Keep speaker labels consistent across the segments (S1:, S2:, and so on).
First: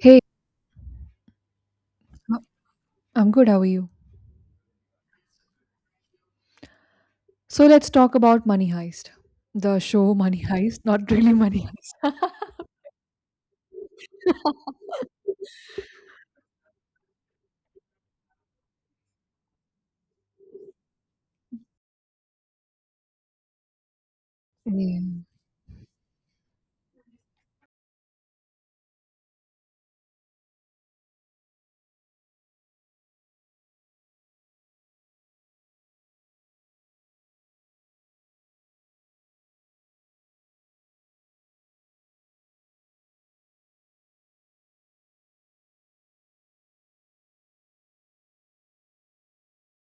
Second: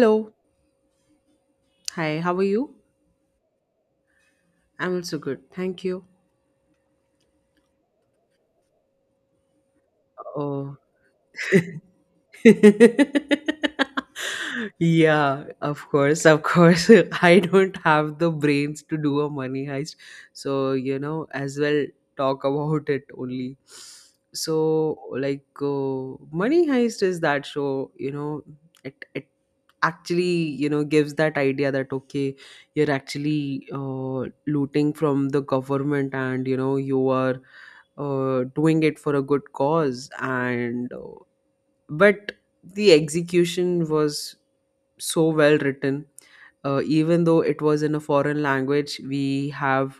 S1: Hey,
S2: Hi, how
S1: uh,
S2: are you?
S1: I'm good. How are you?
S2: I'm also good. Thank you.
S1: So let's talk about Money Heist. The show Money
S2: Oh.
S1: Heist, not really Money
S2: Yeah, of course, of course. I don't have the brains to do a money heist. So, as well talk about it only.
S1: Heist.
S2: So,
S1: Yeah.
S2: like, Money Heist is that show, it actually, gives that idea that, okay, you're actually looting from the government and, you are doing it for a good cause, and but the execution was so well written, even though it was in a foreign language. We have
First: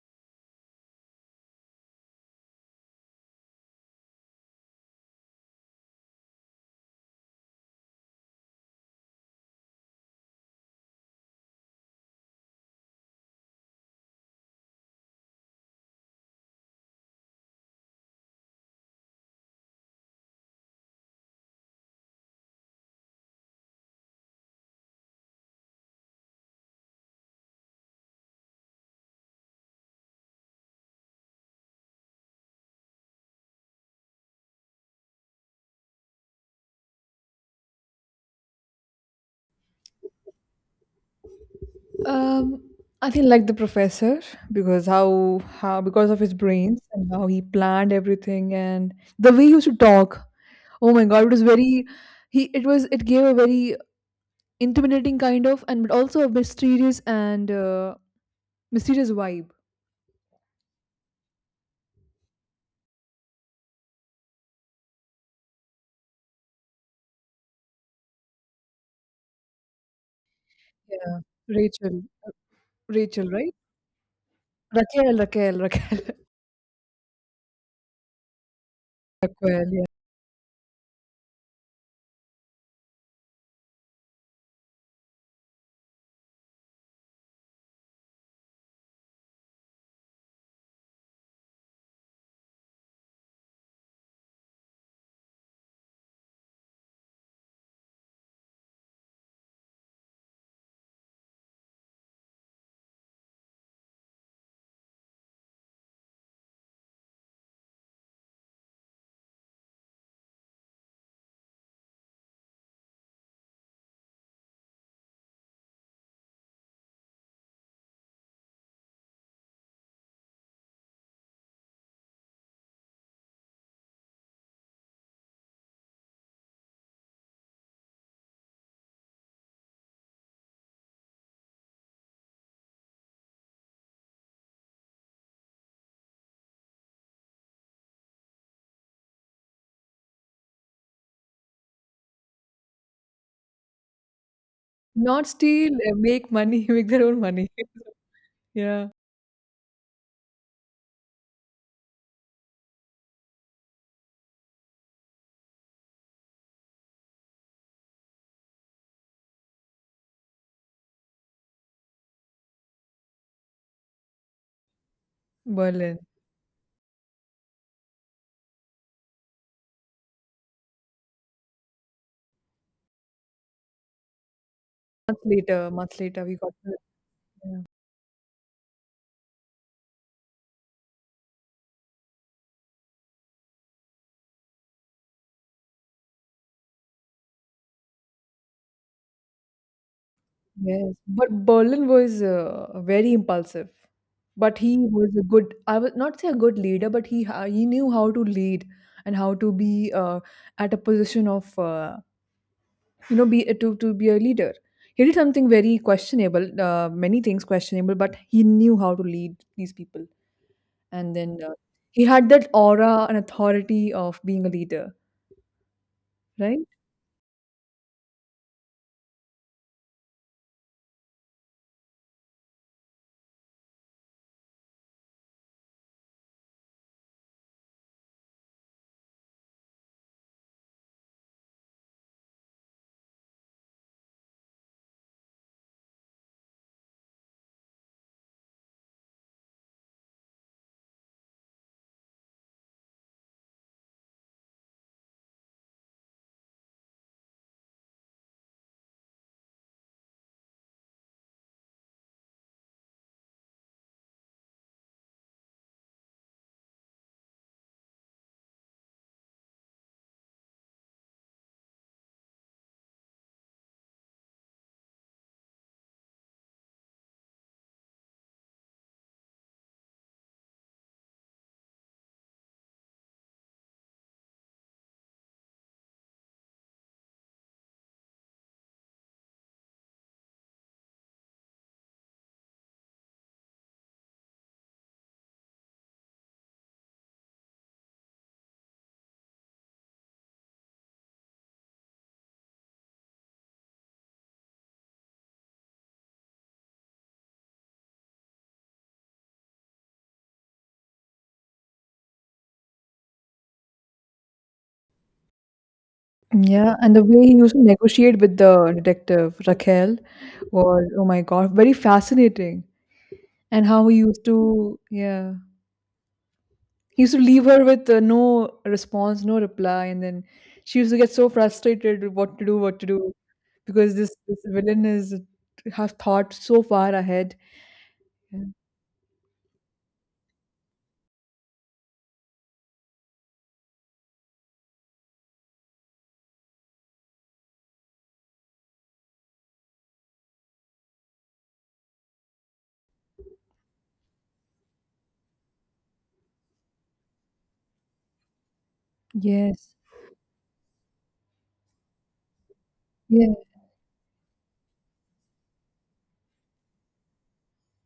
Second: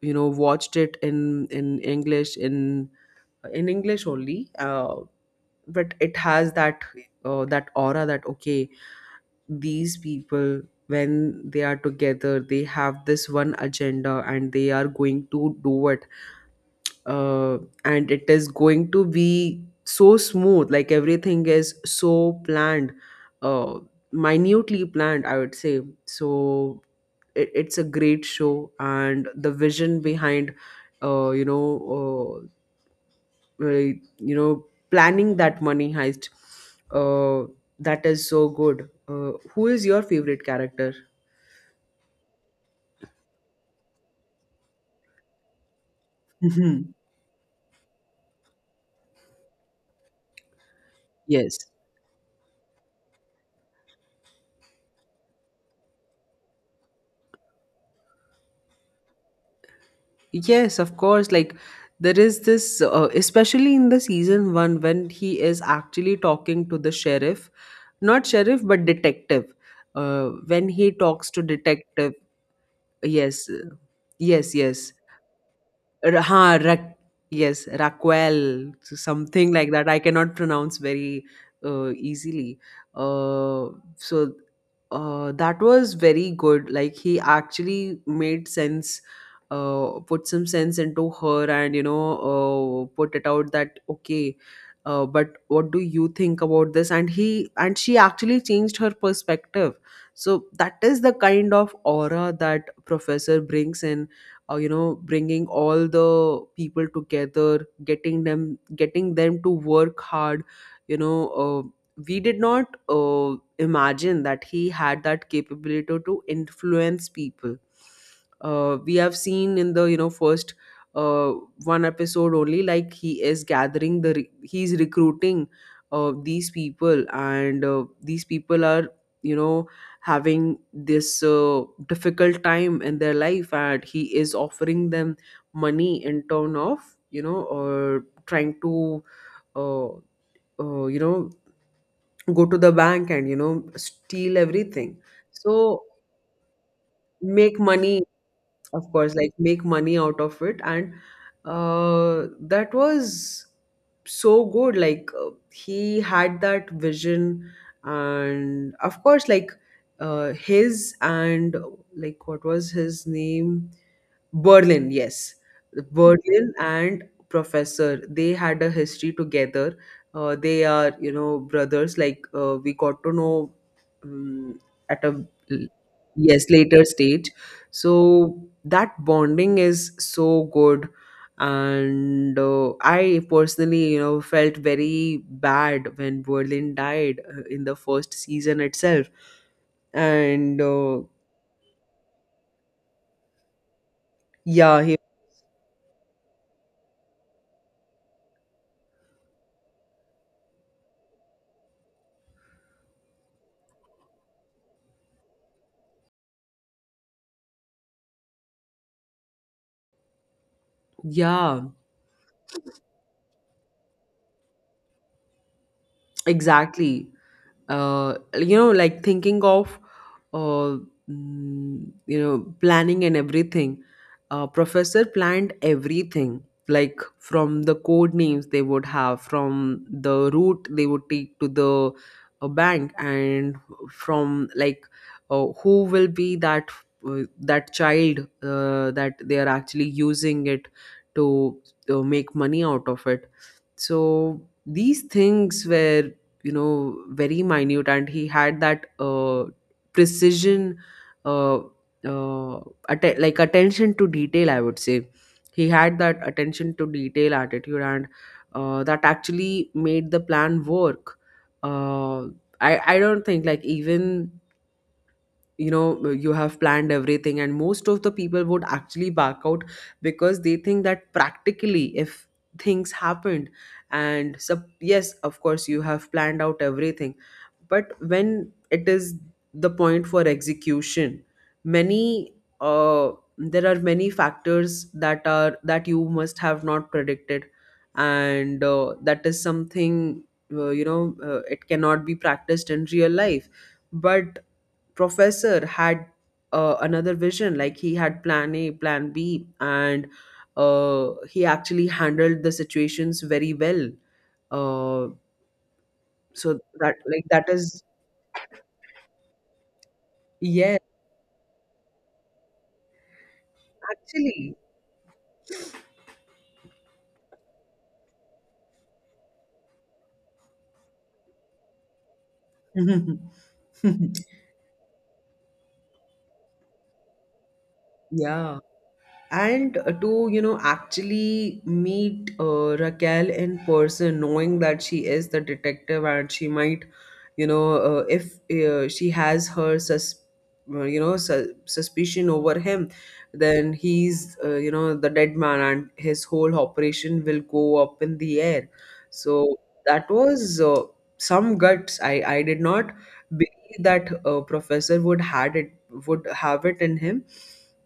S2: watched it in English, in English only. But it has that that aura, that okay, these people, when they are together, they have this one agenda, and they are going to do it, uh, and it is going to be so smooth. Like, everything is so planned, uh, minutely planned, I would say. So it's a great show, and the vision behind, uh, you know uh, uh, you know planning that money heist, uh, that is so good. Who is your favorite character?
S1: Um, I think like the professor because how because of his brains
S2: Mhm.
S1: and how he planned everything and the way he used to talk. Oh my God, it was
S2: Yes.
S1: very he. It was it gave a very intimidating kind of and but also a mysterious and mysterious vibe.
S2: Yes, of course. Like, there is this, especially in the season one, when he is actually talking to the sheriff, not sheriff, but detective. When he
S1: Yeah,
S2: talks to
S1: Rachel,
S2: detective,
S1: Rachel,
S2: yes,
S1: right?
S2: yes, yes,
S1: Raquel, Raquel, Raquel,
S2: R- ha, Ra- yes, Raquel, so something like
S1: Raquel.
S2: that. I cannot pronounce very easily. Uh, so that was very good. Like, he actually made sense, put some sense into her, and put it out that okay. But what do you think about this? And he and she actually changed her perspective. So that is the kind of aura that Professor brings in. Bringing all the people together, getting them to work hard. You know, uh we did not imagine that he had that capability to influence people. We have seen, in the, first, uh, one episode only, like, he is gathering the, he's recruiting these people, and these people are, you know having this difficult time in their life, and he is offering them money in turn of, or trying to, uh, uh, you know go to the bank and steal everything.
S1: Not steal,
S2: So,
S1: make money, make their own money.
S2: make money.
S1: Yeah,
S2: Of course, like, make money out of it. And that was so good. Like, he had that vision. And of course, like, his and, like, what was his name? Berlin, yes.
S1: Berlin.
S2: Berlin and Professor, they had a history together. They are, brothers. Like, we got to know, um, at a,
S1: Months later, we
S2: yes,
S1: got to.
S2: later stage.
S1: Yeah.
S2: So that bonding is so good, and I personally, felt very bad when Berlin died in the first season itself. And
S1: Yes, but Berlin was very impulsive. But he
S2: yeah, he,
S1: was a good, I would not say a good leader, but he knew how to lead and how to be at a position of you know be to be a leader. He did something very questionable, many things questionable, but he knew how to lead these people. And then
S2: yeah,
S1: he had that aura and authority of being a leader. Right?
S2: exactly. Like, thinking of, uh, planning and everything. Professor planned everything, like from the code names they would have, from the route they would take to the bank, and from, like, who will be that that child that they are actually using it to make money out of it. So these things were, very minute, and he had that precision, uh, uh, like, attention to detail, I would say. He had that attention to detail attitude, and that actually made the plan work. Uh, I, I don't think, like, even, you have planned everything and most of the people would actually back out, because they think that practically, if things happened, yes, of course, you have planned out everything, but when it is the point for execution, many uh, there are many factors that you must have not predicted. And that is something, it cannot be practiced in real life. But Professor had another vision. Like, he had plan A, plan B, and he actually handled the situations very well. uh, so
S1: Yeah, and
S2: that,
S1: the
S2: like,
S1: way he
S2: that
S1: used to
S2: is—
S1: negotiate with the detective, Raquel,
S2: yeah,
S1: was, oh my God, very fascinating. And how he used
S2: actually,
S1: to, yeah, he used to leave her with no response, no reply. And then she used to get so frustrated with what to do, because this villain is has thought so far ahead. Yeah.
S2: yeah, and to actually meet Raquel in person, knowing that she is the detective and she might, if she has her suspicion over him, then he's, the dead man, and his whole operation will go up in the air. So
S1: Yes.
S2: that was, some guts. I did not
S1: Yeah,
S2: believe that Professor would had it would have it in him,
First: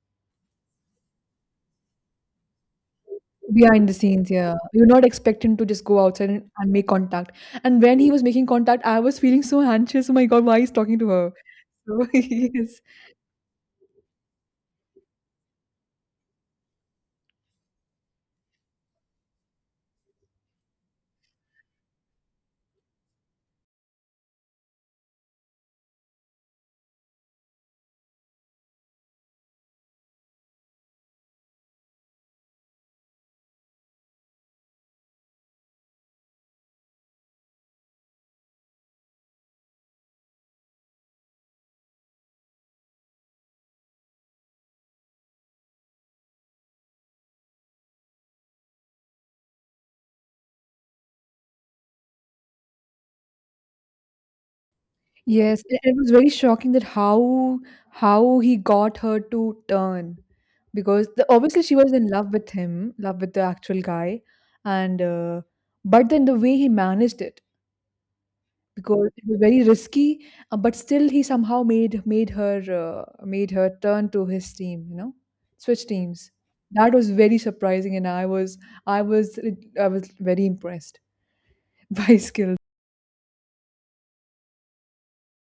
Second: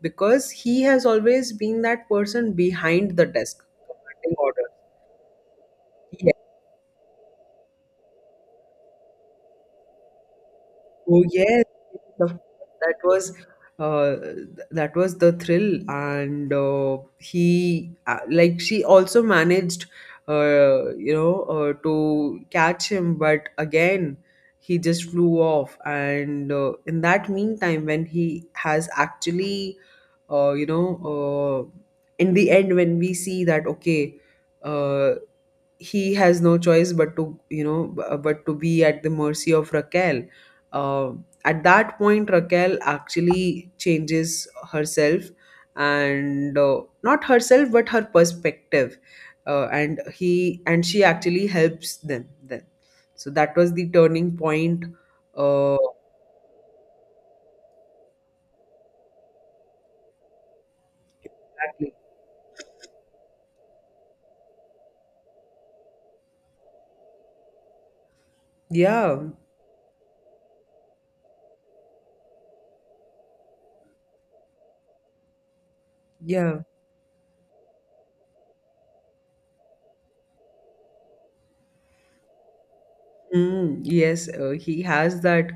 S2: because he has always been that person behind the desk
S1: behind the scenes,
S2: conducting
S1: yeah.
S2: orders.
S1: You're not expecting to just go outside
S2: Yes.
S1: and make contact. And when he was making contact, I was feeling so anxious. Oh my God, why he's talking to
S2: Oh,
S1: her?
S2: yes.
S1: So
S2: The-
S1: yes.
S2: that was, that was the thrill, and he, like, she also managed, to catch him, but again he just flew off. And in that meantime, when he has actually, uh, you know, uh, in the end, when we see that, okay, uh, he has no choice but to, but to be at the mercy of Raquel. uh, at that point, Raquel actually changes herself, and not herself but her perspective, and he and she actually helps them then. So that was the turning point.
S1: Yes,
S2: uh,
S1: and it was very shocking that how he got her to turn because the, obviously she was
S2: exactly.
S1: in love with him, love with the actual guy, and but then the way he managed it because
S2: Yeah,
S1: it was very risky, but still he somehow made her made her turn to his team, you know, switch teams.
S2: yeah.
S1: That was very surprising, and I was I was I was very impressed by his skill.
S2: Mm, yes, he has that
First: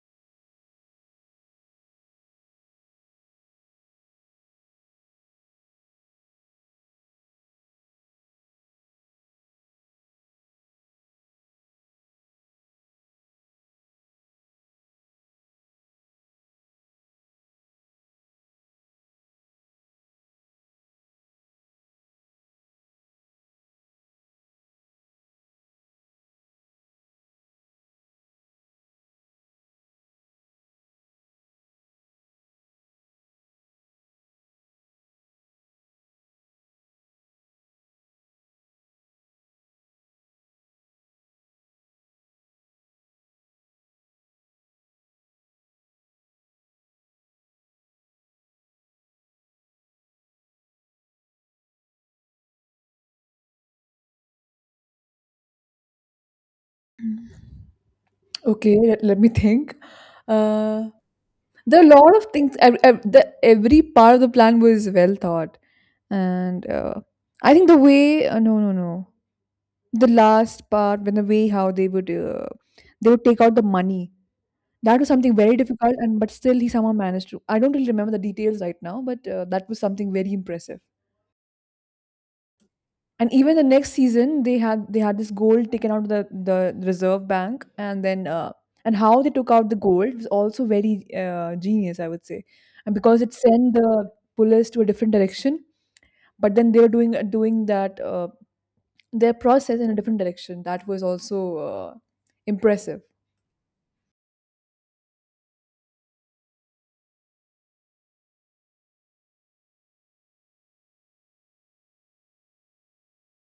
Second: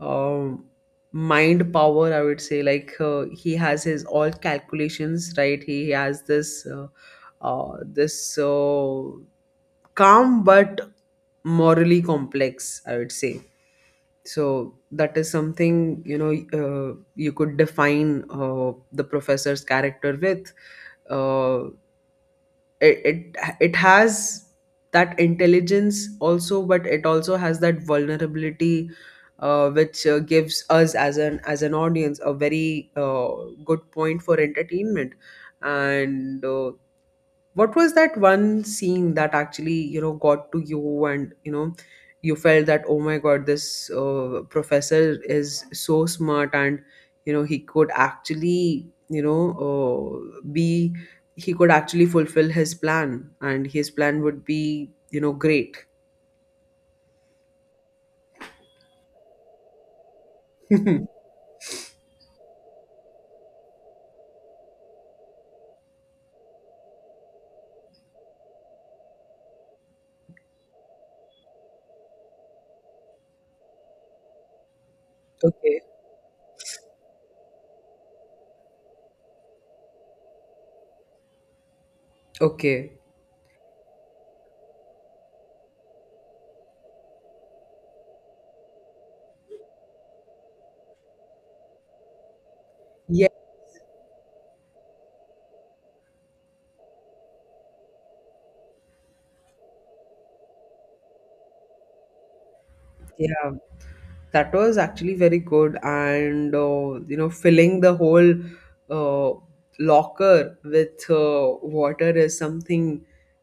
S2: um, mind power, I would say. Like, he has his all calculations, right? He has this, uh, this uh, calm but morally complex, I would say. So that is something, you could define the professor's character with. Uh, it has that intelligence also, but it also has that vulnerability, which gives us, as an audience, a very good point for entertainment. And, what was that one scene that actually, got to you, and, you felt that, oh my God, this Professor is so smart, and, you know, he could actually, you know, uh, be, he could actually fulfill his plan, and his plan would be, great.
S1: Okay, let, let me think. Uh, There are a lot of things. Every part of the plan was well thought, and I think the way no, the last part when the way how they would take out the money, that was something very
S2: Okay.
S1: difficult and but still he somehow managed to. I don't really remember the details right now, but that was something very impressive.
S2: Okay.
S1: And even the next season, they had this gold taken out of the reserve bank, and then and how they took out the gold was also very genius, I would say, and because
S2: Yeah.
S1: it sent the police to a different direction, but then they were doing that their process in a different direction. That was also impressive.
S2: Yeah. That was actually very good, and filling the whole uh, locker with water is something,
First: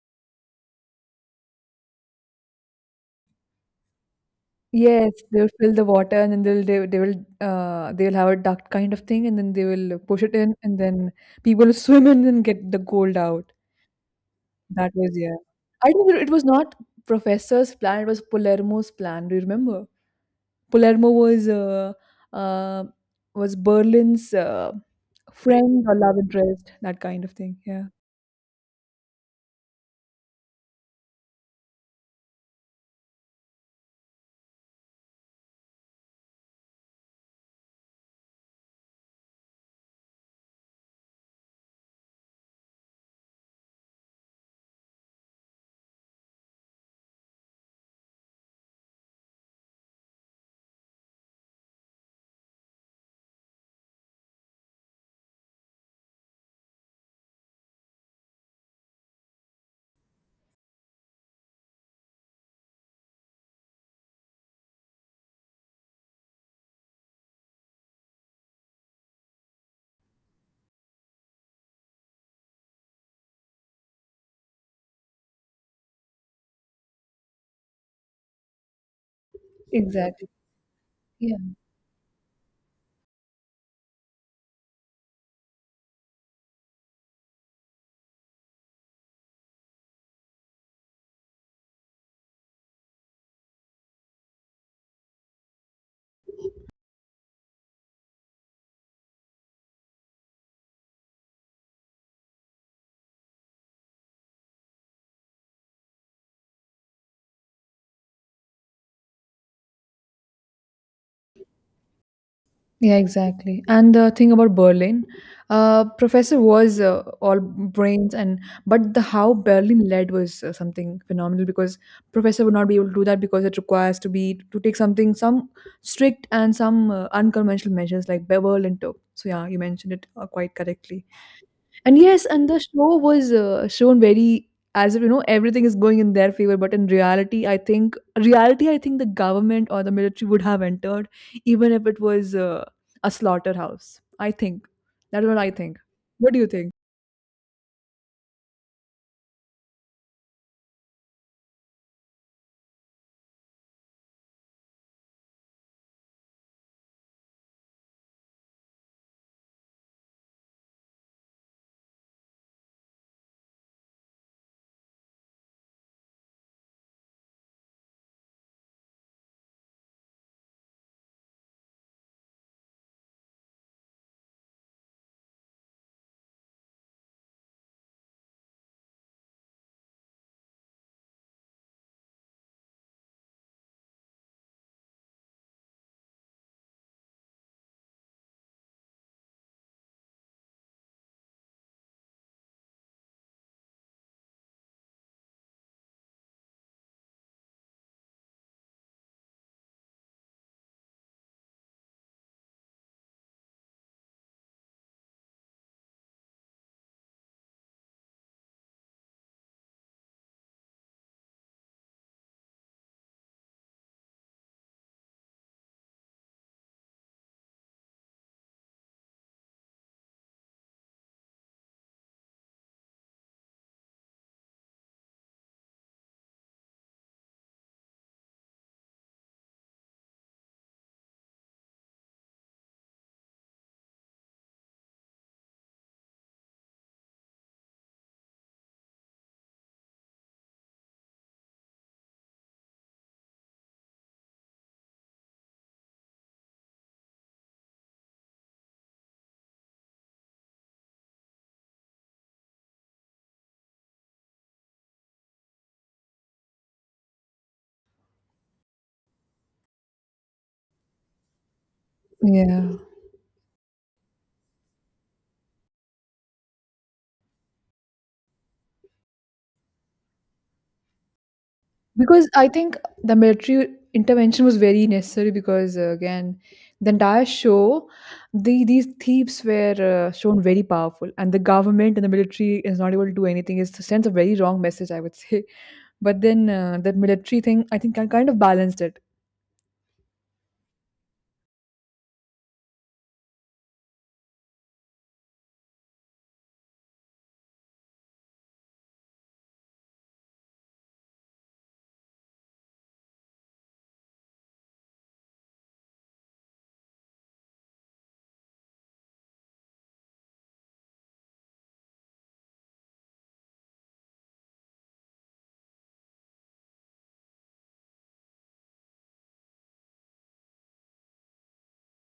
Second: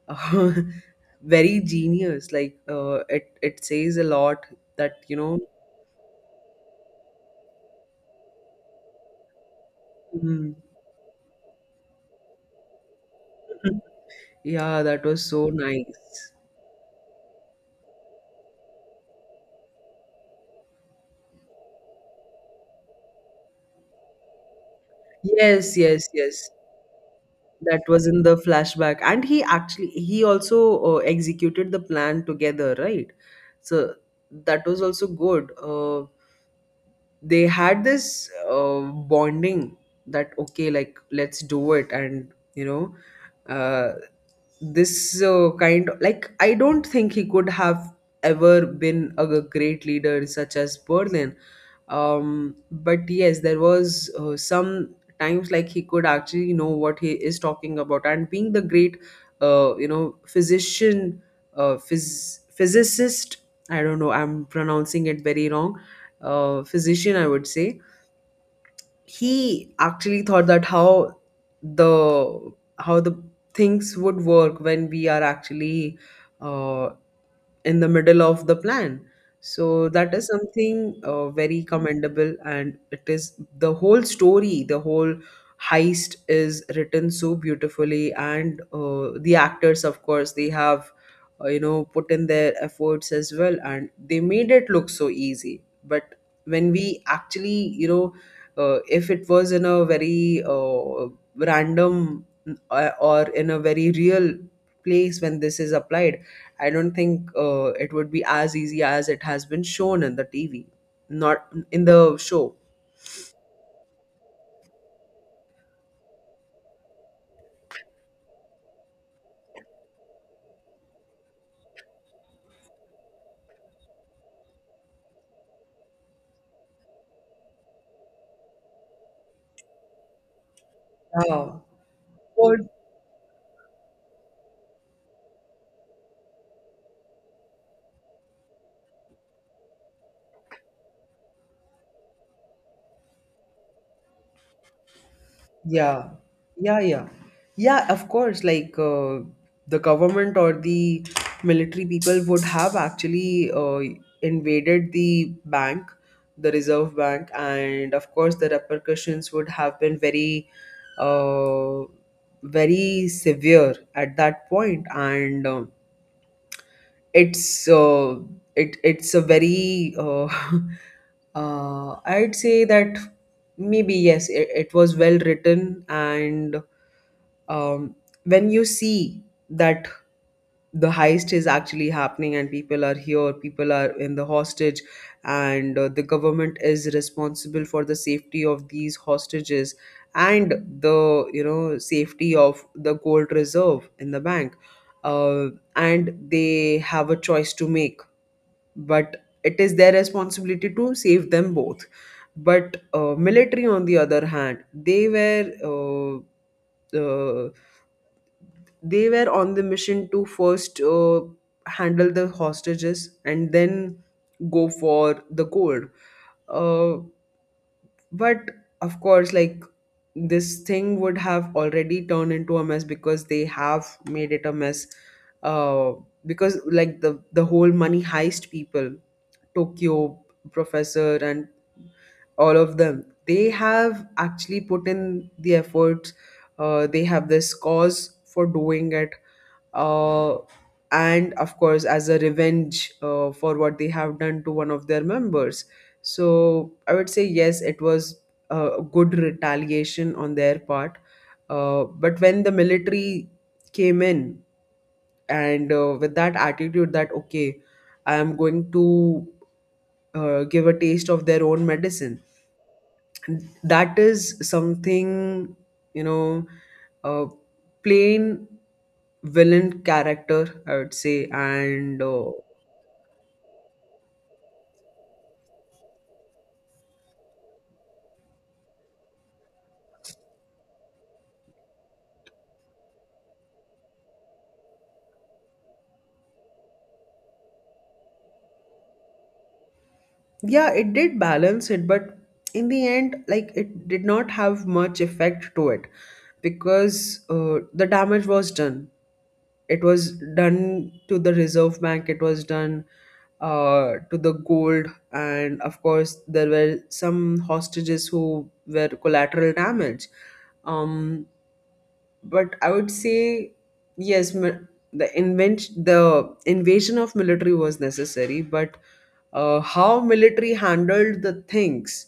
S2: uh, very genius. Like, it says a lot that,
S1: Yes, they'll fill the water and then they'll they will they'll have a duct kind of thing and then they will push it
S2: mm,
S1: in and then people swim in and get the gold out.
S2: yeah,
S1: That
S2: that
S1: was,
S2: was
S1: yeah.
S2: so
S1: I think it it
S2: nice.
S1: was not professor's plan, it was Palermo's plan. Do you remember? Palermo uh, was Berlin's
S2: Yes,
S1: friend or
S2: yes,
S1: love
S2: yes.
S1: interest, that kind of thing.
S2: That
S1: Yeah.
S2: was in the flashback, and he also executed the plan together, right? So that was also good. They had this bonding, that okay, like, let's do it, and, you know uh, this kind of, like, I don't think he could have ever been a great leader such as Berlin. But yes, there was some times, like, he could actually know what he is talking about, and being the great, physician, physicist, I don't know, I'm pronouncing it very wrong, physician, I would say. He actually thought that how the the things would work when we are actually uh, in the middle of the plan. So that is
S1: Exactly.
S2: something very commendable, and it is the whole story, the whole heist is written so beautifully, and the actors, of course, they have put in their efforts as well, and they made it look so easy. But when we actually, if it was in a very random, or in a very real place when this is applied, I don't think it would be as easy as it has been shown in the TV, not in the show.
S1: Yeah, exactly. And the thing about Berlin, professor was all brains and but the how Berlin led was something phenomenal because professor would not be able to do that because it requires to take something some strict and some unconventional measures like Berlin took. So yeah, you mentioned it quite correctly.
S2: Yeah.
S1: And yes, and the
S2: But
S1: show was shown very as if you know everything is going in their favor, but in reality, I think the government or the military would have entered, even if it was a slaughterhouse. I think that's what I think.
S2: yeah,
S1: What do you think?
S2: yeah, yeah, yeah. Of course, like, the government or the military people would have actually invaded the bank, the Reserve Bank, and of course, the repercussions would have been very, uh, very severe at that point, and it's uh, it's a very I'd say that maybe yes, it was well written, and um, when you see that the heist is actually happening and people are in the hostage, and the government is responsible for the safety of these hostages, and the safety of the gold reserve in the bank. uh, and they have a choice to make, but it is their responsibility to save them both. But military on the other hand, uh, uh, they were on the mission to first handle the hostages and then go for the gold. uh, but of course, like, this thing would have already turned into a mess because they have made it a mess. uh, because, like, the whole Money Heist people, Tokyo, Professor, and all of them, they have actually put in the efforts. They have this cause for doing it, uh, and of course, as a revenge for what they have done to one of their members. So I would say yes, it was a good retaliation on their part. But when the military came in and with that attitude that okay, I am going to give a taste of their own medicine,
S1: Yeah.
S2: that is something, you know, a plain villain character, I would say. And
S1: Because I think the military intervention was very necessary because again the entire show the these thieves were shown very powerful and the government and the military is not able to do anything. It sends a very wrong message, I would say, but then that military thing I think I kind of balanced it.
S2: yeah, it did balance it, but in the end, like, it did not have much effect to it, because the damage was done. It was done to the Reserve Bank, it was done to the gold. And of course, there were some hostages who were collateral damage. um but I would say yes, the invention, the invasion of military was necessary, but how military handled the things,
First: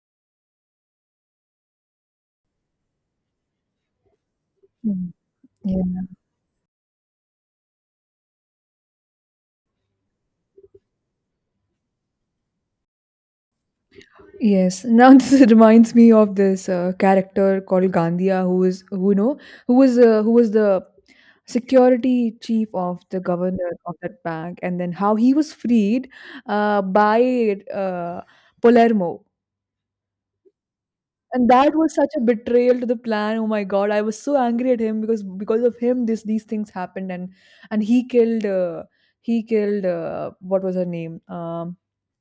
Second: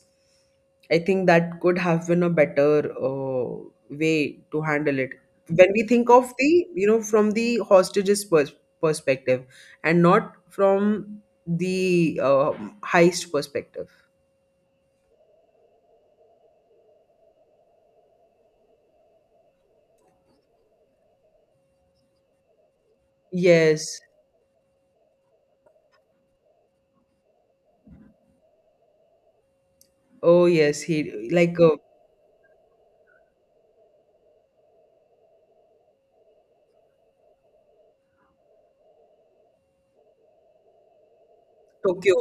S2: I think that could have been a better way to handle
S1: Mhm.
S2: it. When we think of the, you know, from the hostages perspective, and not from the heist perspective.
S1: Yes. Now this reminds me of this character called Gandia, who is who you know who was the security chief of the governor of
S2: Yes.
S1: that bank, and then how he was freed by Palermo,
S2: Oh, yes. He,
S1: and
S2: like,
S1: that was such a betrayal to the plan. Oh my God, I was so angry at him because of him, this these things happened, and he killed what was her name?
S2: Tokyo,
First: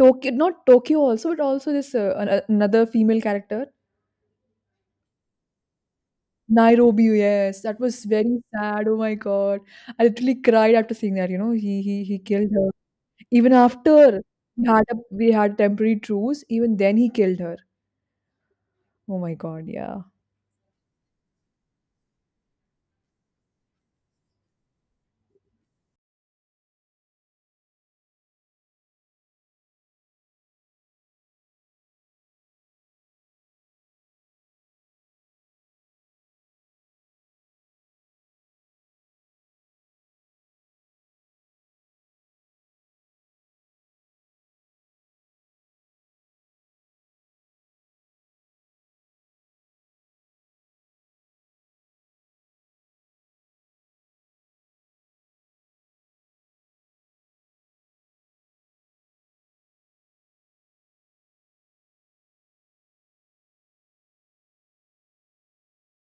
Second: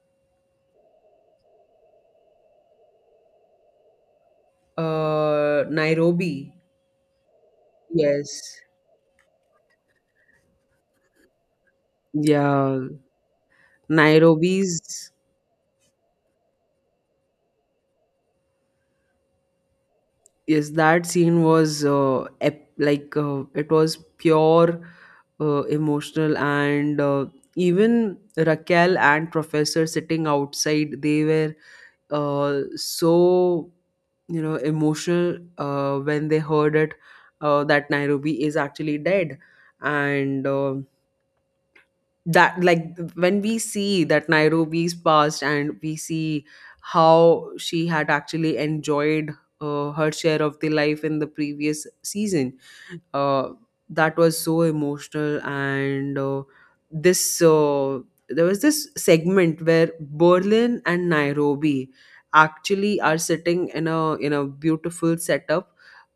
S1: Tokyo, not Tokyo also, but also this another female character.
S2: Nairobi.
S1: Nairobi, yes. That was very
S2: Yes.
S1: sad. Oh my God. I literally cried after seeing that, you know. He killed her.
S2: Yeah.
S1: Even after we had a
S2: Nairobi's,
S1: we had temporary truce, even then he killed her. Oh my God, yeah.
S2: yes, that scene was like, it was pure emotional, and even Raquel and Professor sitting outside, they were so, you know, emotional when they heard it that Nairobi is actually dead. And that, like, when we see that Nairobi's past, and we see how she had actually enjoyed her share of the life in the previous season. uh, that was so emotional, and this, there was this segment where Berlin and Nairobi actually are sitting in a beautiful setup,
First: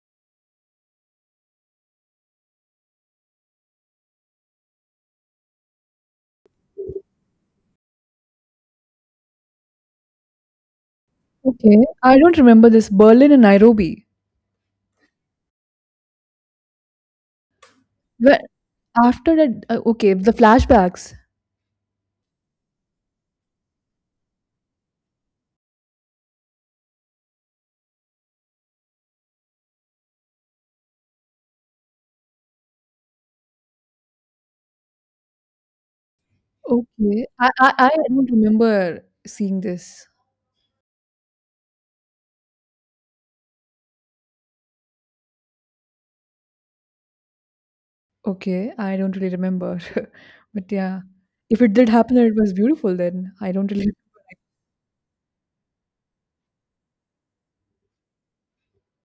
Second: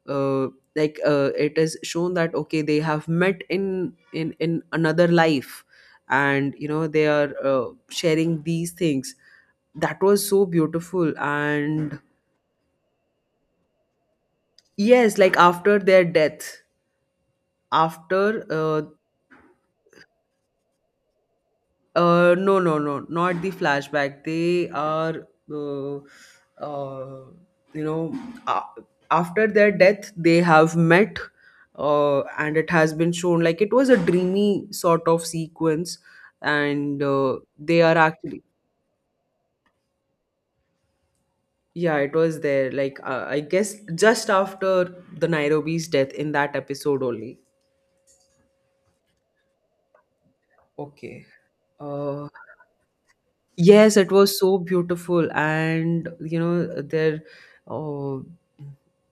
S2: uh, like, it is shown that okay, they have met in in another life, and you know, they are sharing these things. That was so beautiful.
S1: Okay.
S2: And
S1: I don't remember this. Berlin and Nairobi.
S2: yes, like, after their death,
S1: Well,
S2: after
S1: after that, okay, the flashbacks.
S2: uh, no, no, no, not the flashback. They are, uh, you know, a after their death, they have met, and it has been shown like it was a dreamy sort of sequence, and
S1: Okay.
S2: they
S1: I
S2: are
S1: don't
S2: actually,
S1: remember seeing this.
S2: yeah, it was there. Like, I guess just after the Nairobi's death in that episode only.
S1: Okay. I don't really remember. But yeah.
S2: Okay.
S1: If it did happen, then
S2: Uh,
S1: it was beautiful then. I don't really.
S2: Yes, it was so beautiful, and you know, uh,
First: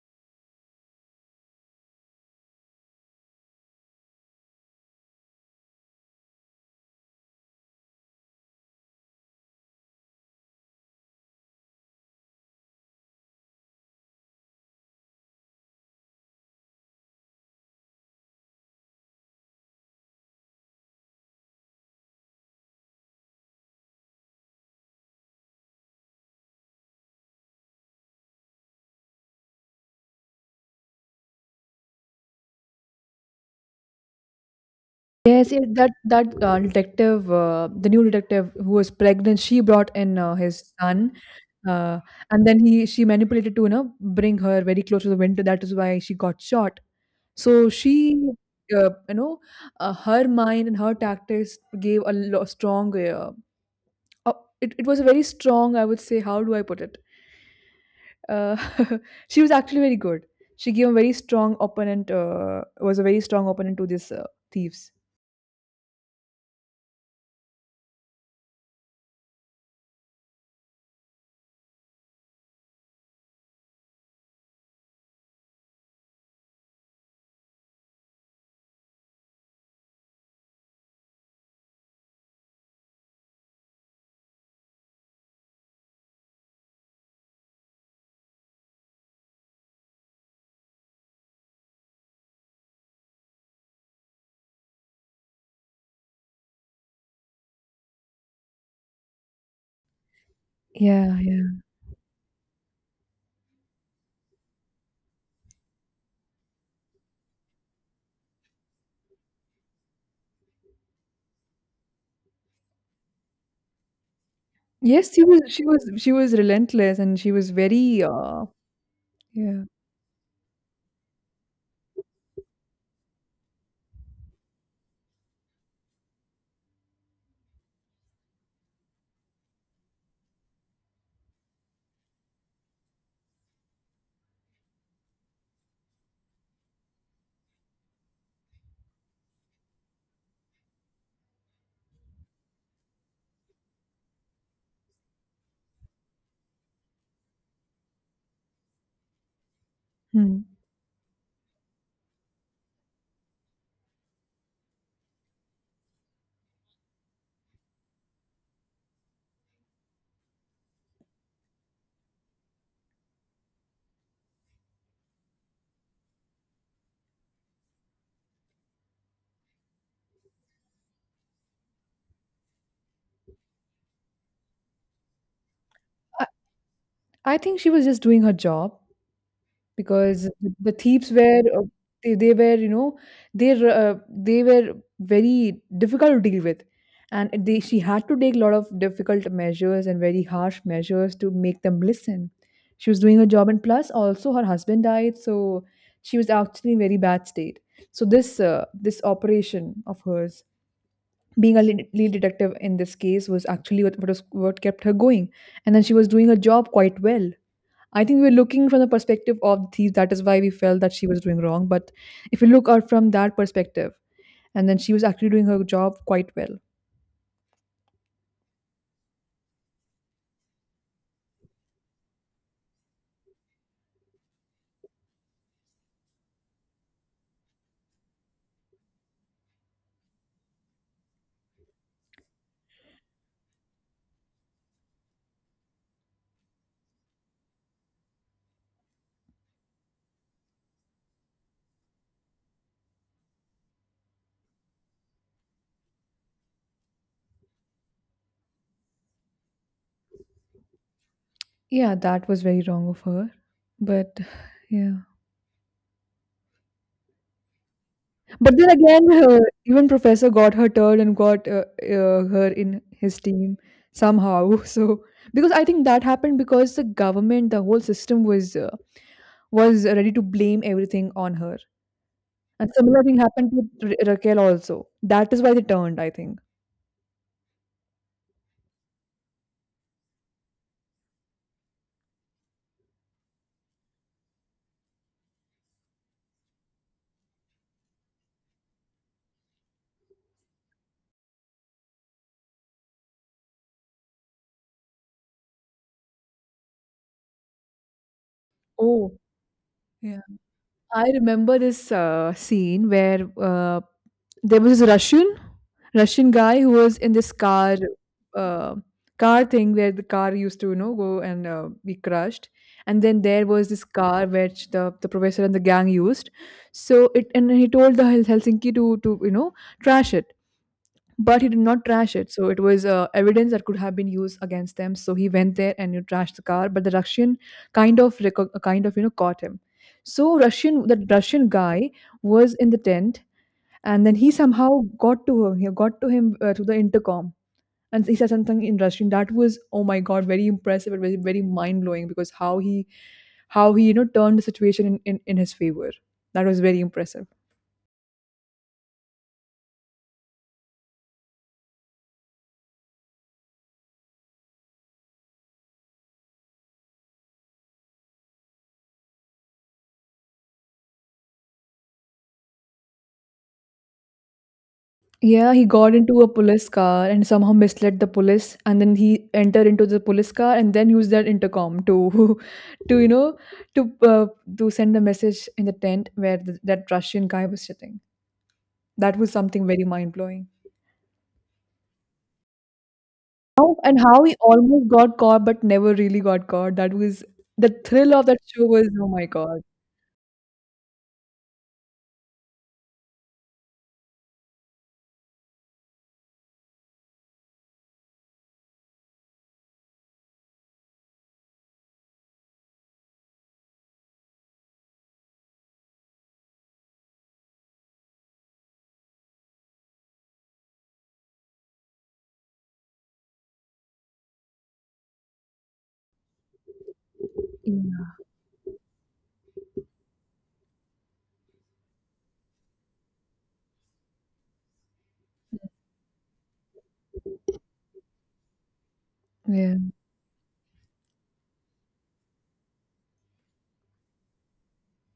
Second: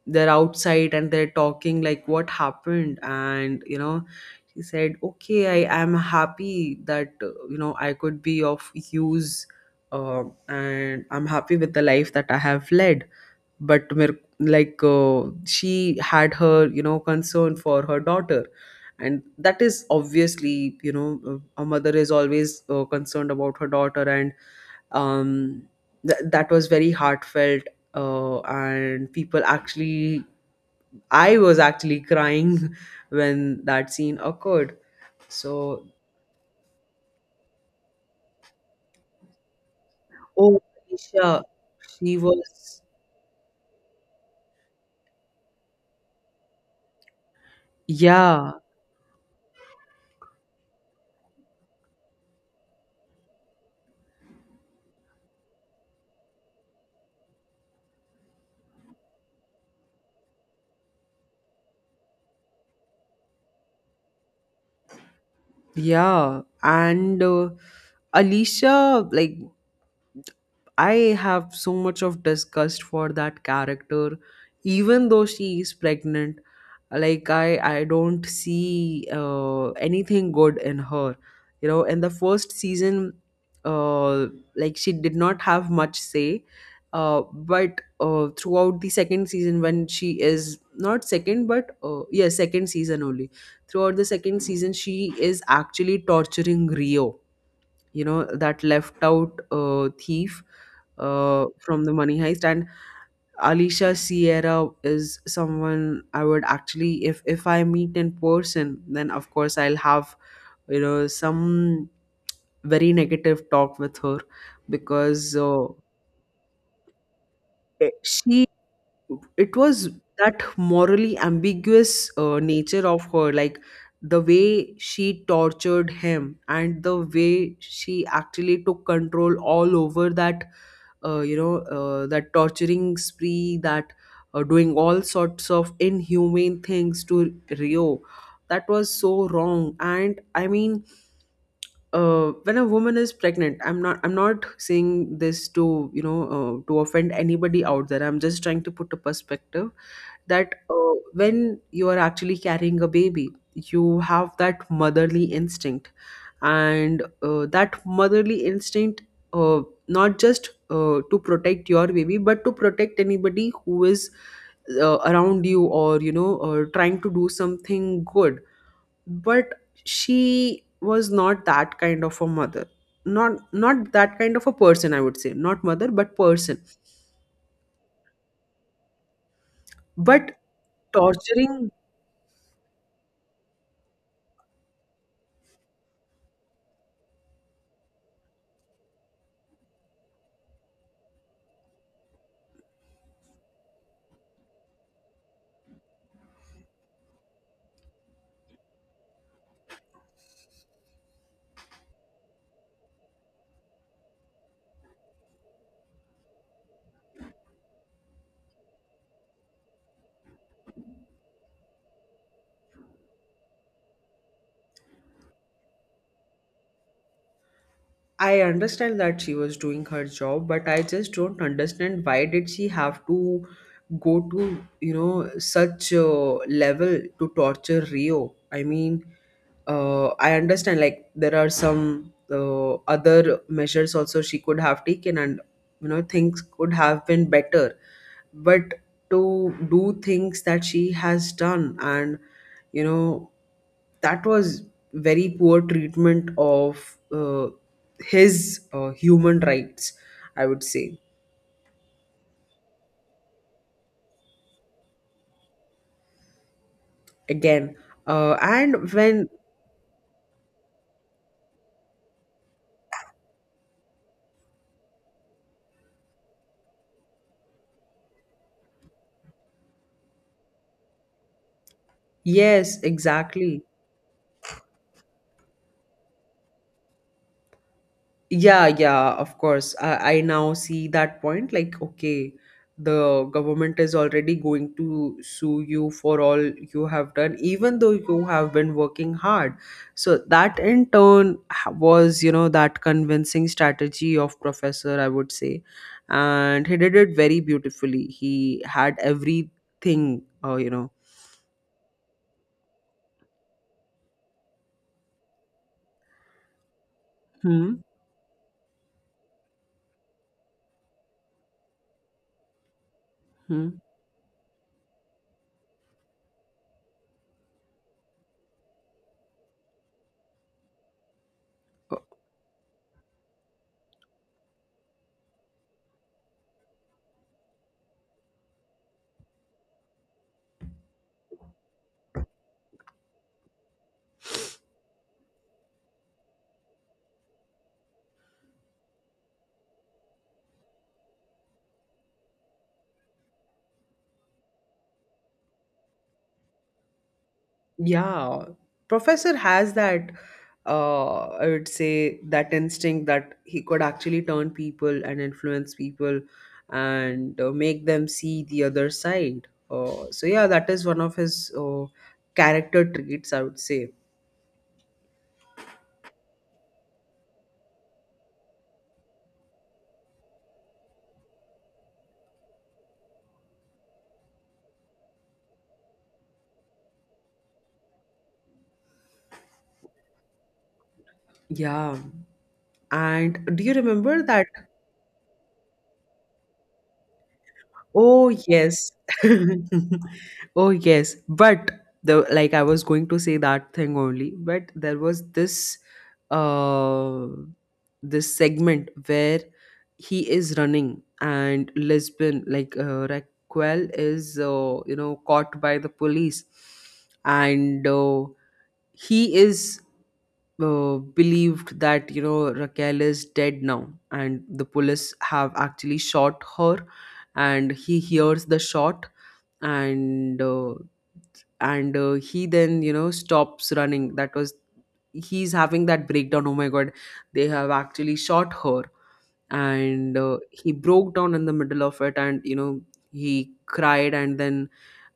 S2: they're outside and they're talking like what happened, and you know, he said, "Okay, I am happy that you know, I could be of use, and I'm happy with the life that I have led." But मेरे- like, she had her, you know, concern for her daughter, and that is obviously, you know, a mother is always concerned about her daughter. And um, that was very heartfelt, and people actually, I was actually crying when that scene occurred.
S1: Yes, yes,
S2: So,
S1: that that detective, the new detective who was pregnant, she brought in
S2: oh,
S1: his son,
S2: Anisha,
S1: uh,
S2: she
S1: and then
S2: was,
S1: he she manipulated to you know bring her very close to the winter. That is why she got shot. So she,
S2: yeah.
S1: you know, her mind and her tactics gave a strong. Uh, it it was a very strong. I would say, how do I put it? Uh, she was actually very good. She gave a very strong opponent. Was a very strong opponent to this thieves.
S2: Yeah, and Alicia, like, I have so much of disgust for that character, even though she is pregnant. Like, I don't see anything good in her. You know, in the first season, uh, like, she did not have much say. But throughout the second season, when she is not second, but yeah, second season only. Throughout the second season, she is actually torturing Rio, you know, that left out thief
S1: Yeah, yeah.
S2: from the Money Heist. And Alicia Sierra is someone I would actually, if I meet in person, then of course I'll have, you know, some very negative talk with her.
S1: Yes, she
S2: Because
S1: was she was she was relentless and she was very, uh,
S2: she, it
S1: yeah.
S2: was that morally ambiguous nature of her. Like the way she tortured him and the way she actually took control all over that you know, that torturing spree, that doing all sorts of inhumane things to Rio, that was so wrong. And I mean, when a woman is pregnant, I'm not saying this to, you know, to offend anybody out there. I'm just trying to put a perspective
S1: Hmm.
S2: that when you are actually carrying a baby, you have that motherly instinct. And that motherly instinct, uh, not just to protect your baby, but to protect anybody who is around you, or, you know, trying to do something good. But she was not that kind of a mother. Not that kind of a person, I would say. Not mother, but
S1: I
S2: person.
S1: I think she was just doing her job because
S2: But
S1: the thieves were,
S2: torturing,
S1: they were, you know, they were very difficult to deal with. And they she had to take a lot of difficult measures and very harsh measures to make them listen. She was doing her job and plus also her husband died, so she was actually in very bad state. So this this operation of hers being a lead detective in this case was actually what kept her going, and then she was doing her job quite well. I think we were looking from the perspective of the thief, that is why we felt that she was doing wrong, but if you look out from that perspective, and then she was actually doing her job quite well.
S2: I understand that she was doing her job, but I just don't understand why did she have to go to, you know, such a level to torture Rio. I mean, I understand, like, there are some other measures also she could have taken, and you know, things could have been better. But to do things that she has done, and you know, that was very poor treatment of his human rights, I would say.
S1: Yeah, that was very wrong of her, but yeah,
S2: Again,
S1: but then
S2: and
S1: again
S2: when,
S1: even professor got her turn and got her in his team somehow. So because I think that happened because the government the whole system was ready to blame everything on her. And
S2: yes,
S1: similar thing happened
S2: exactly.
S1: with Raquel also. That is why they turned, I think.
S2: Yeah, yeah, of course. I now see that point. Like, okay, the government is already going to sue you for all you have done, even though you have been working hard. So, that in turn was, you know, that convincing strategy of Professor, I would say. And he did it very beautifully. He had
S1: Oh, yeah.
S2: everything, you know.
S1: I remember this scene where there was this Russian Russian guy who was in this
S2: Hmm.
S1: car uh, car thing where the car used to you know go and be crushed, and then there
S2: Hmm.
S1: was this car which the professor and the gang used. So it and he told the Helsinki to you know trash it. But he did not trash it, so it was evidence that could have been used against them, so he went there and you trashed the car, but the Russian kind of you know caught him. So Russian, that Russian guy was in the tent, and then he somehow got to him. He got to him through the intercom, and he said something in Russian that was, oh my God, very impressive. It was very mind-blowing because how he you know turned the situation in his favor. That was very impressive.
S2: Yeah, Professor has that, I would say, that instinct that he could actually turn people and influence people, and make them see the other side. So, yeah, that is one of his character traits, I would say.
S1: Yeah, he got into a police car and somehow misled the police, and then he entered into the police car and then used that intercom to, to you know, to uh, to send a message in the tent where th that Russian guy was sitting. That was something very mind blowing.
S2: Yeah. And do you
S1: How and
S2: remember
S1: how he
S2: that,
S1: almost got caught but never really got caught. That was the thrill of
S2: oh
S1: that show, was
S2: yes.
S1: oh my God.
S2: Oh yes. But the, like, I was going to say that thing only, but there was this uh this segment where he is running and Lisbon, like, Raquel is, you know, caught by the police. And he is believed that, you know, Raquel is dead now, and the police have actually shot her, and he
S1: Yeah.
S2: hears the shot, and uh, and he then, you know, stops running. That was, he's having that breakdown. Oh my god, they have actually shot her,
S1: Yeah.
S2: and he broke down in the middle of it, and you know, he cried, and then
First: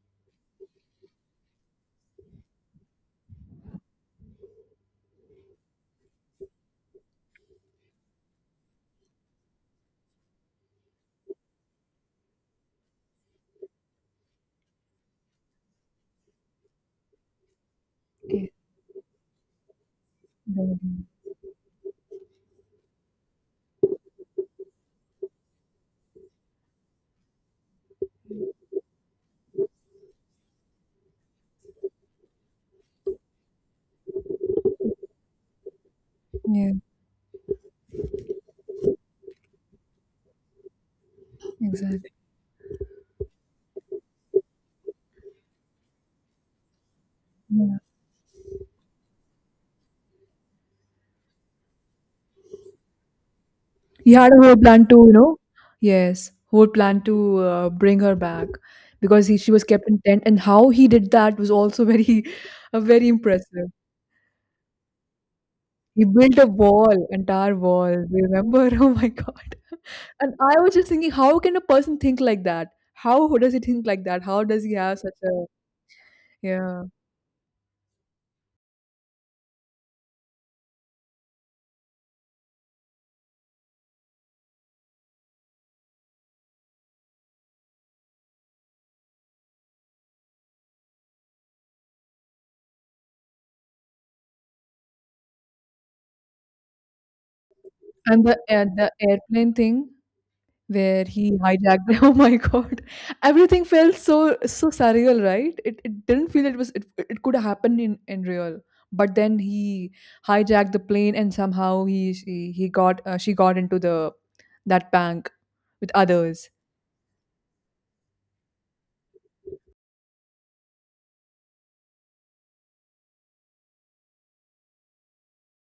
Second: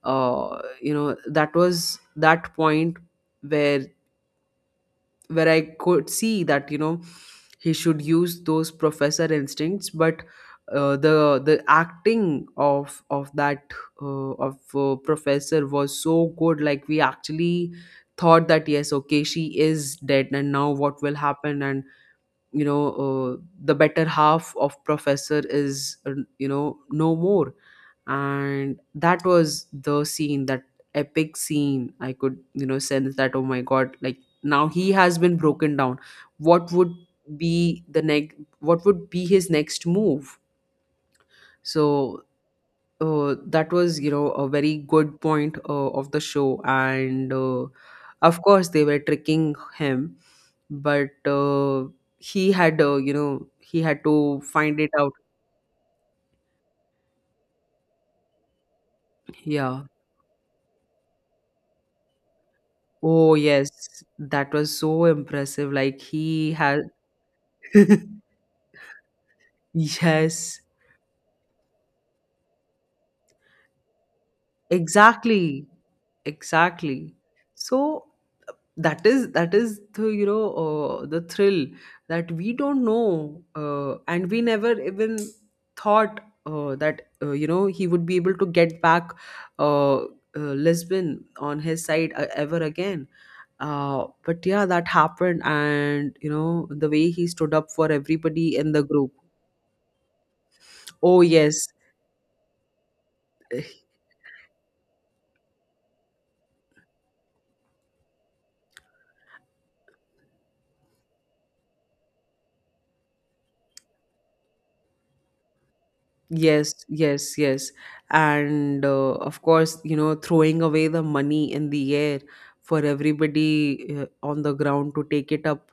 S2: you know, that was that point where I could see that, you know, he should use those Professor instincts. But the acting of that of Professor was so good. Like, we actually thought that yes, okay, she is dead, and now
S1: Yeah.
S2: what will happen? And you know, the better half of Professor is, you know, no more. And that was the scene, that epic scene, I could, you know, sense that oh my god, like, now he has been broken down. What
S1: Yeah.
S2: would be the next, what would be his next move?
S1: Exactly.
S2: So that was, you know, a very good point of the show. And
S1: Yeah.
S2: of course, they were tricking him, but he had, you know, he had
S1: He had a
S2: to
S1: whole
S2: find
S1: plan
S2: it
S1: to, you
S2: out.
S1: know, yes, whole plan to bring her back because he, she was
S2: Yeah.
S1: kept in tent, and how he did that was also very, very
S2: Oh,
S1: impressive.
S2: yes, that was so impressive. Like,
S1: He built a
S2: he had,
S1: wall, entire wall. Do you remember? Oh my God! And I
S2: yes,
S1: was just thinking, how can a person think like that? How does he think like that? How does he have such a
S2: exactly,
S1: yeah?
S2: exactly. So that is, that is the, you know, the thrill, that we don't know, and we never even thought that you know, he would be able to get back uh, uh, Lisbon on his side, ever again. But yeah, that happened, and you know, the way he stood up for everybody in
S1: And
S2: the
S1: the
S2: group.
S1: airplane thing, where
S2: Oh
S1: he
S2: yes.
S1: hijacked oh my God, everything felt so so surreal, right? It didn't feel it was it, it could happen in real, but then he hijacked the plane and somehow he she, he got she got into the that bank with others.
S2: Yes, yes, yes. And of course, you know, throwing away the money in the air for everybody on the ground to take it up.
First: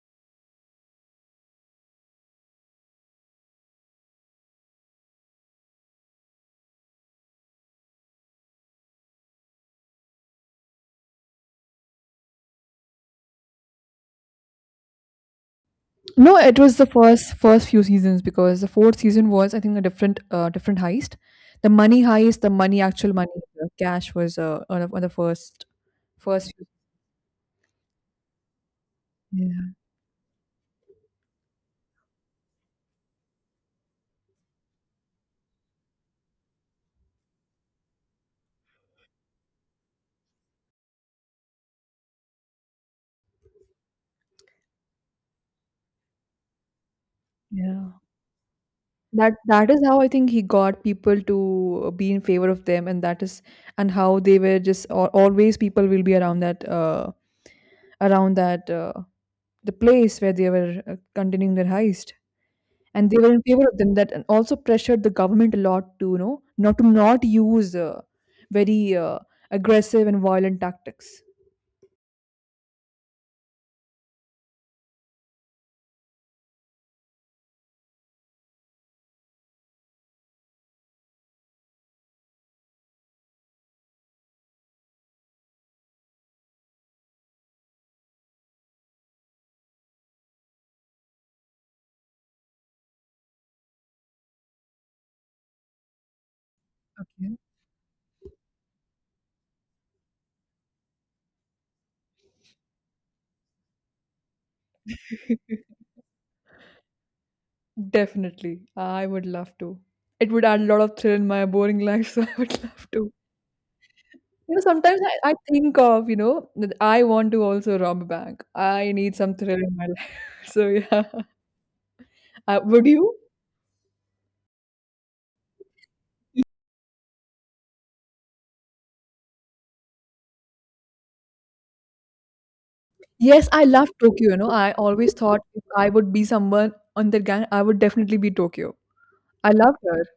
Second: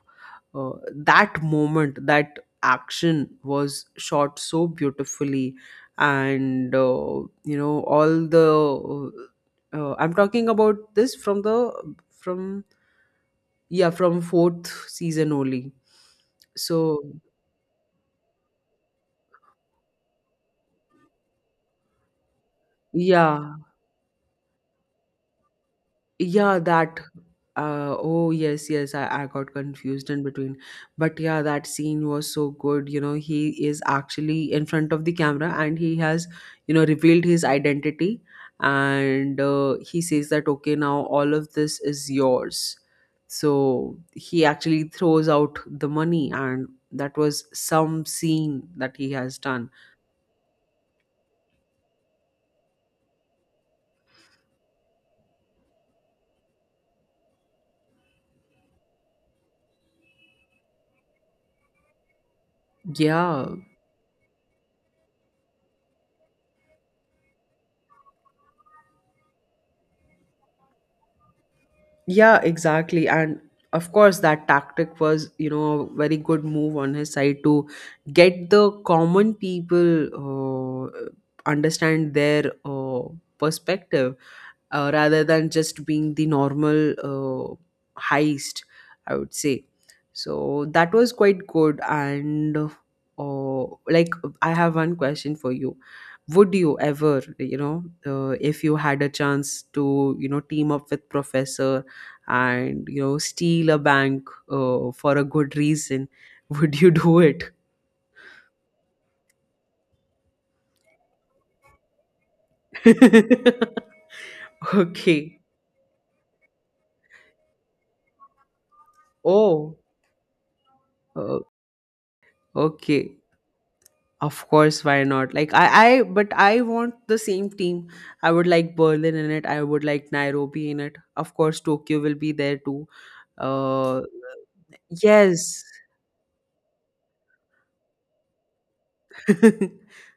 S2: That moment, that action was shot so beautifully. And, you know, all the. I'm talking about this from the. From. Yeah, from fourth season only.
S1: No, it was the
S2: So,
S1: first first few seasons because the fourth season was I think a different different heist. The money heist, the money, actual money,
S2: yeah.
S1: the cash was on, on the first first.
S2: Yeah, that. Oh yes, yes. I got
S1: Yeah.
S2: confused in between, but yeah, that scene was so good. You know, he is actually in front of the camera, and he has, you know, revealed his identity, and he says that okay, now all of this is yours. So he actually throws out the money, and that was
S1: Yeah.
S2: some scene that he
S1: That
S2: has
S1: that
S2: done.
S1: is how I think he got people to be in favor of them, and that is and how they were just al always people will be around that the place where they were continuing their heist, and they were in
S2: Yeah,
S1: favor of them. That and also pressured the government a lot to you know not to not use very aggressive and violent tactics.
S2: yeah, exactly. And of course, that tactic was, you know, a very good move on his side to get the common people understand their perspective, rather than just being the normal uh, heist, I would say. So that was quite good. And like, I have one question for you. Would you ever,
S1: Yeah.
S2: you know, if you had a chance to, you know, team up with Professor and, you know, steal a bank for a good reason, would you do it?
S1: Definitely, I would love to. It would add a lot of thrill in my boring life, so I would love to. You know, sometimes I
S2: Okay.
S1: think of, you know, that I want to also rob a bank. I need some thrill in
S2: Oh,
S1: my life. So yeah.
S2: uh,
S1: Would
S2: okay.
S1: you?
S2: Of course, why not? Like, I but I want the same team. I would like Berlin in it. I would like Nairobi in it. Of course, Tokyo will be there too.
S1: Yes, I love
S2: Uh,
S1: Tokyo, you know. I always thought
S2: yes.
S1: if I would be someone on that gang, I would definitely be Tokyo. I love her.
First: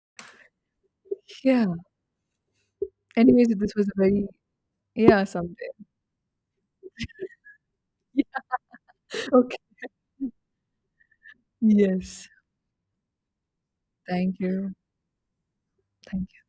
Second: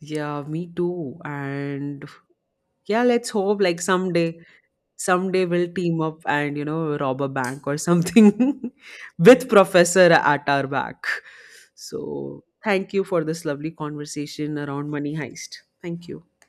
S2: Yeah, me too.
S1: Yeah.
S2: And yeah, let's
S1: Anyways,
S2: hope,
S1: this
S2: like,
S1: was a very
S2: someday,
S1: yeah,
S2: someday
S1: someday.
S2: we'll team up and, you know, rob a bank or something with
S1: Okay.
S2: Professor at our back.
S1: Yes.
S2: So thank you for this lovely
S1: Thank
S2: conversation
S1: you.
S2: around Money Heist. Thank you.
S1: Thank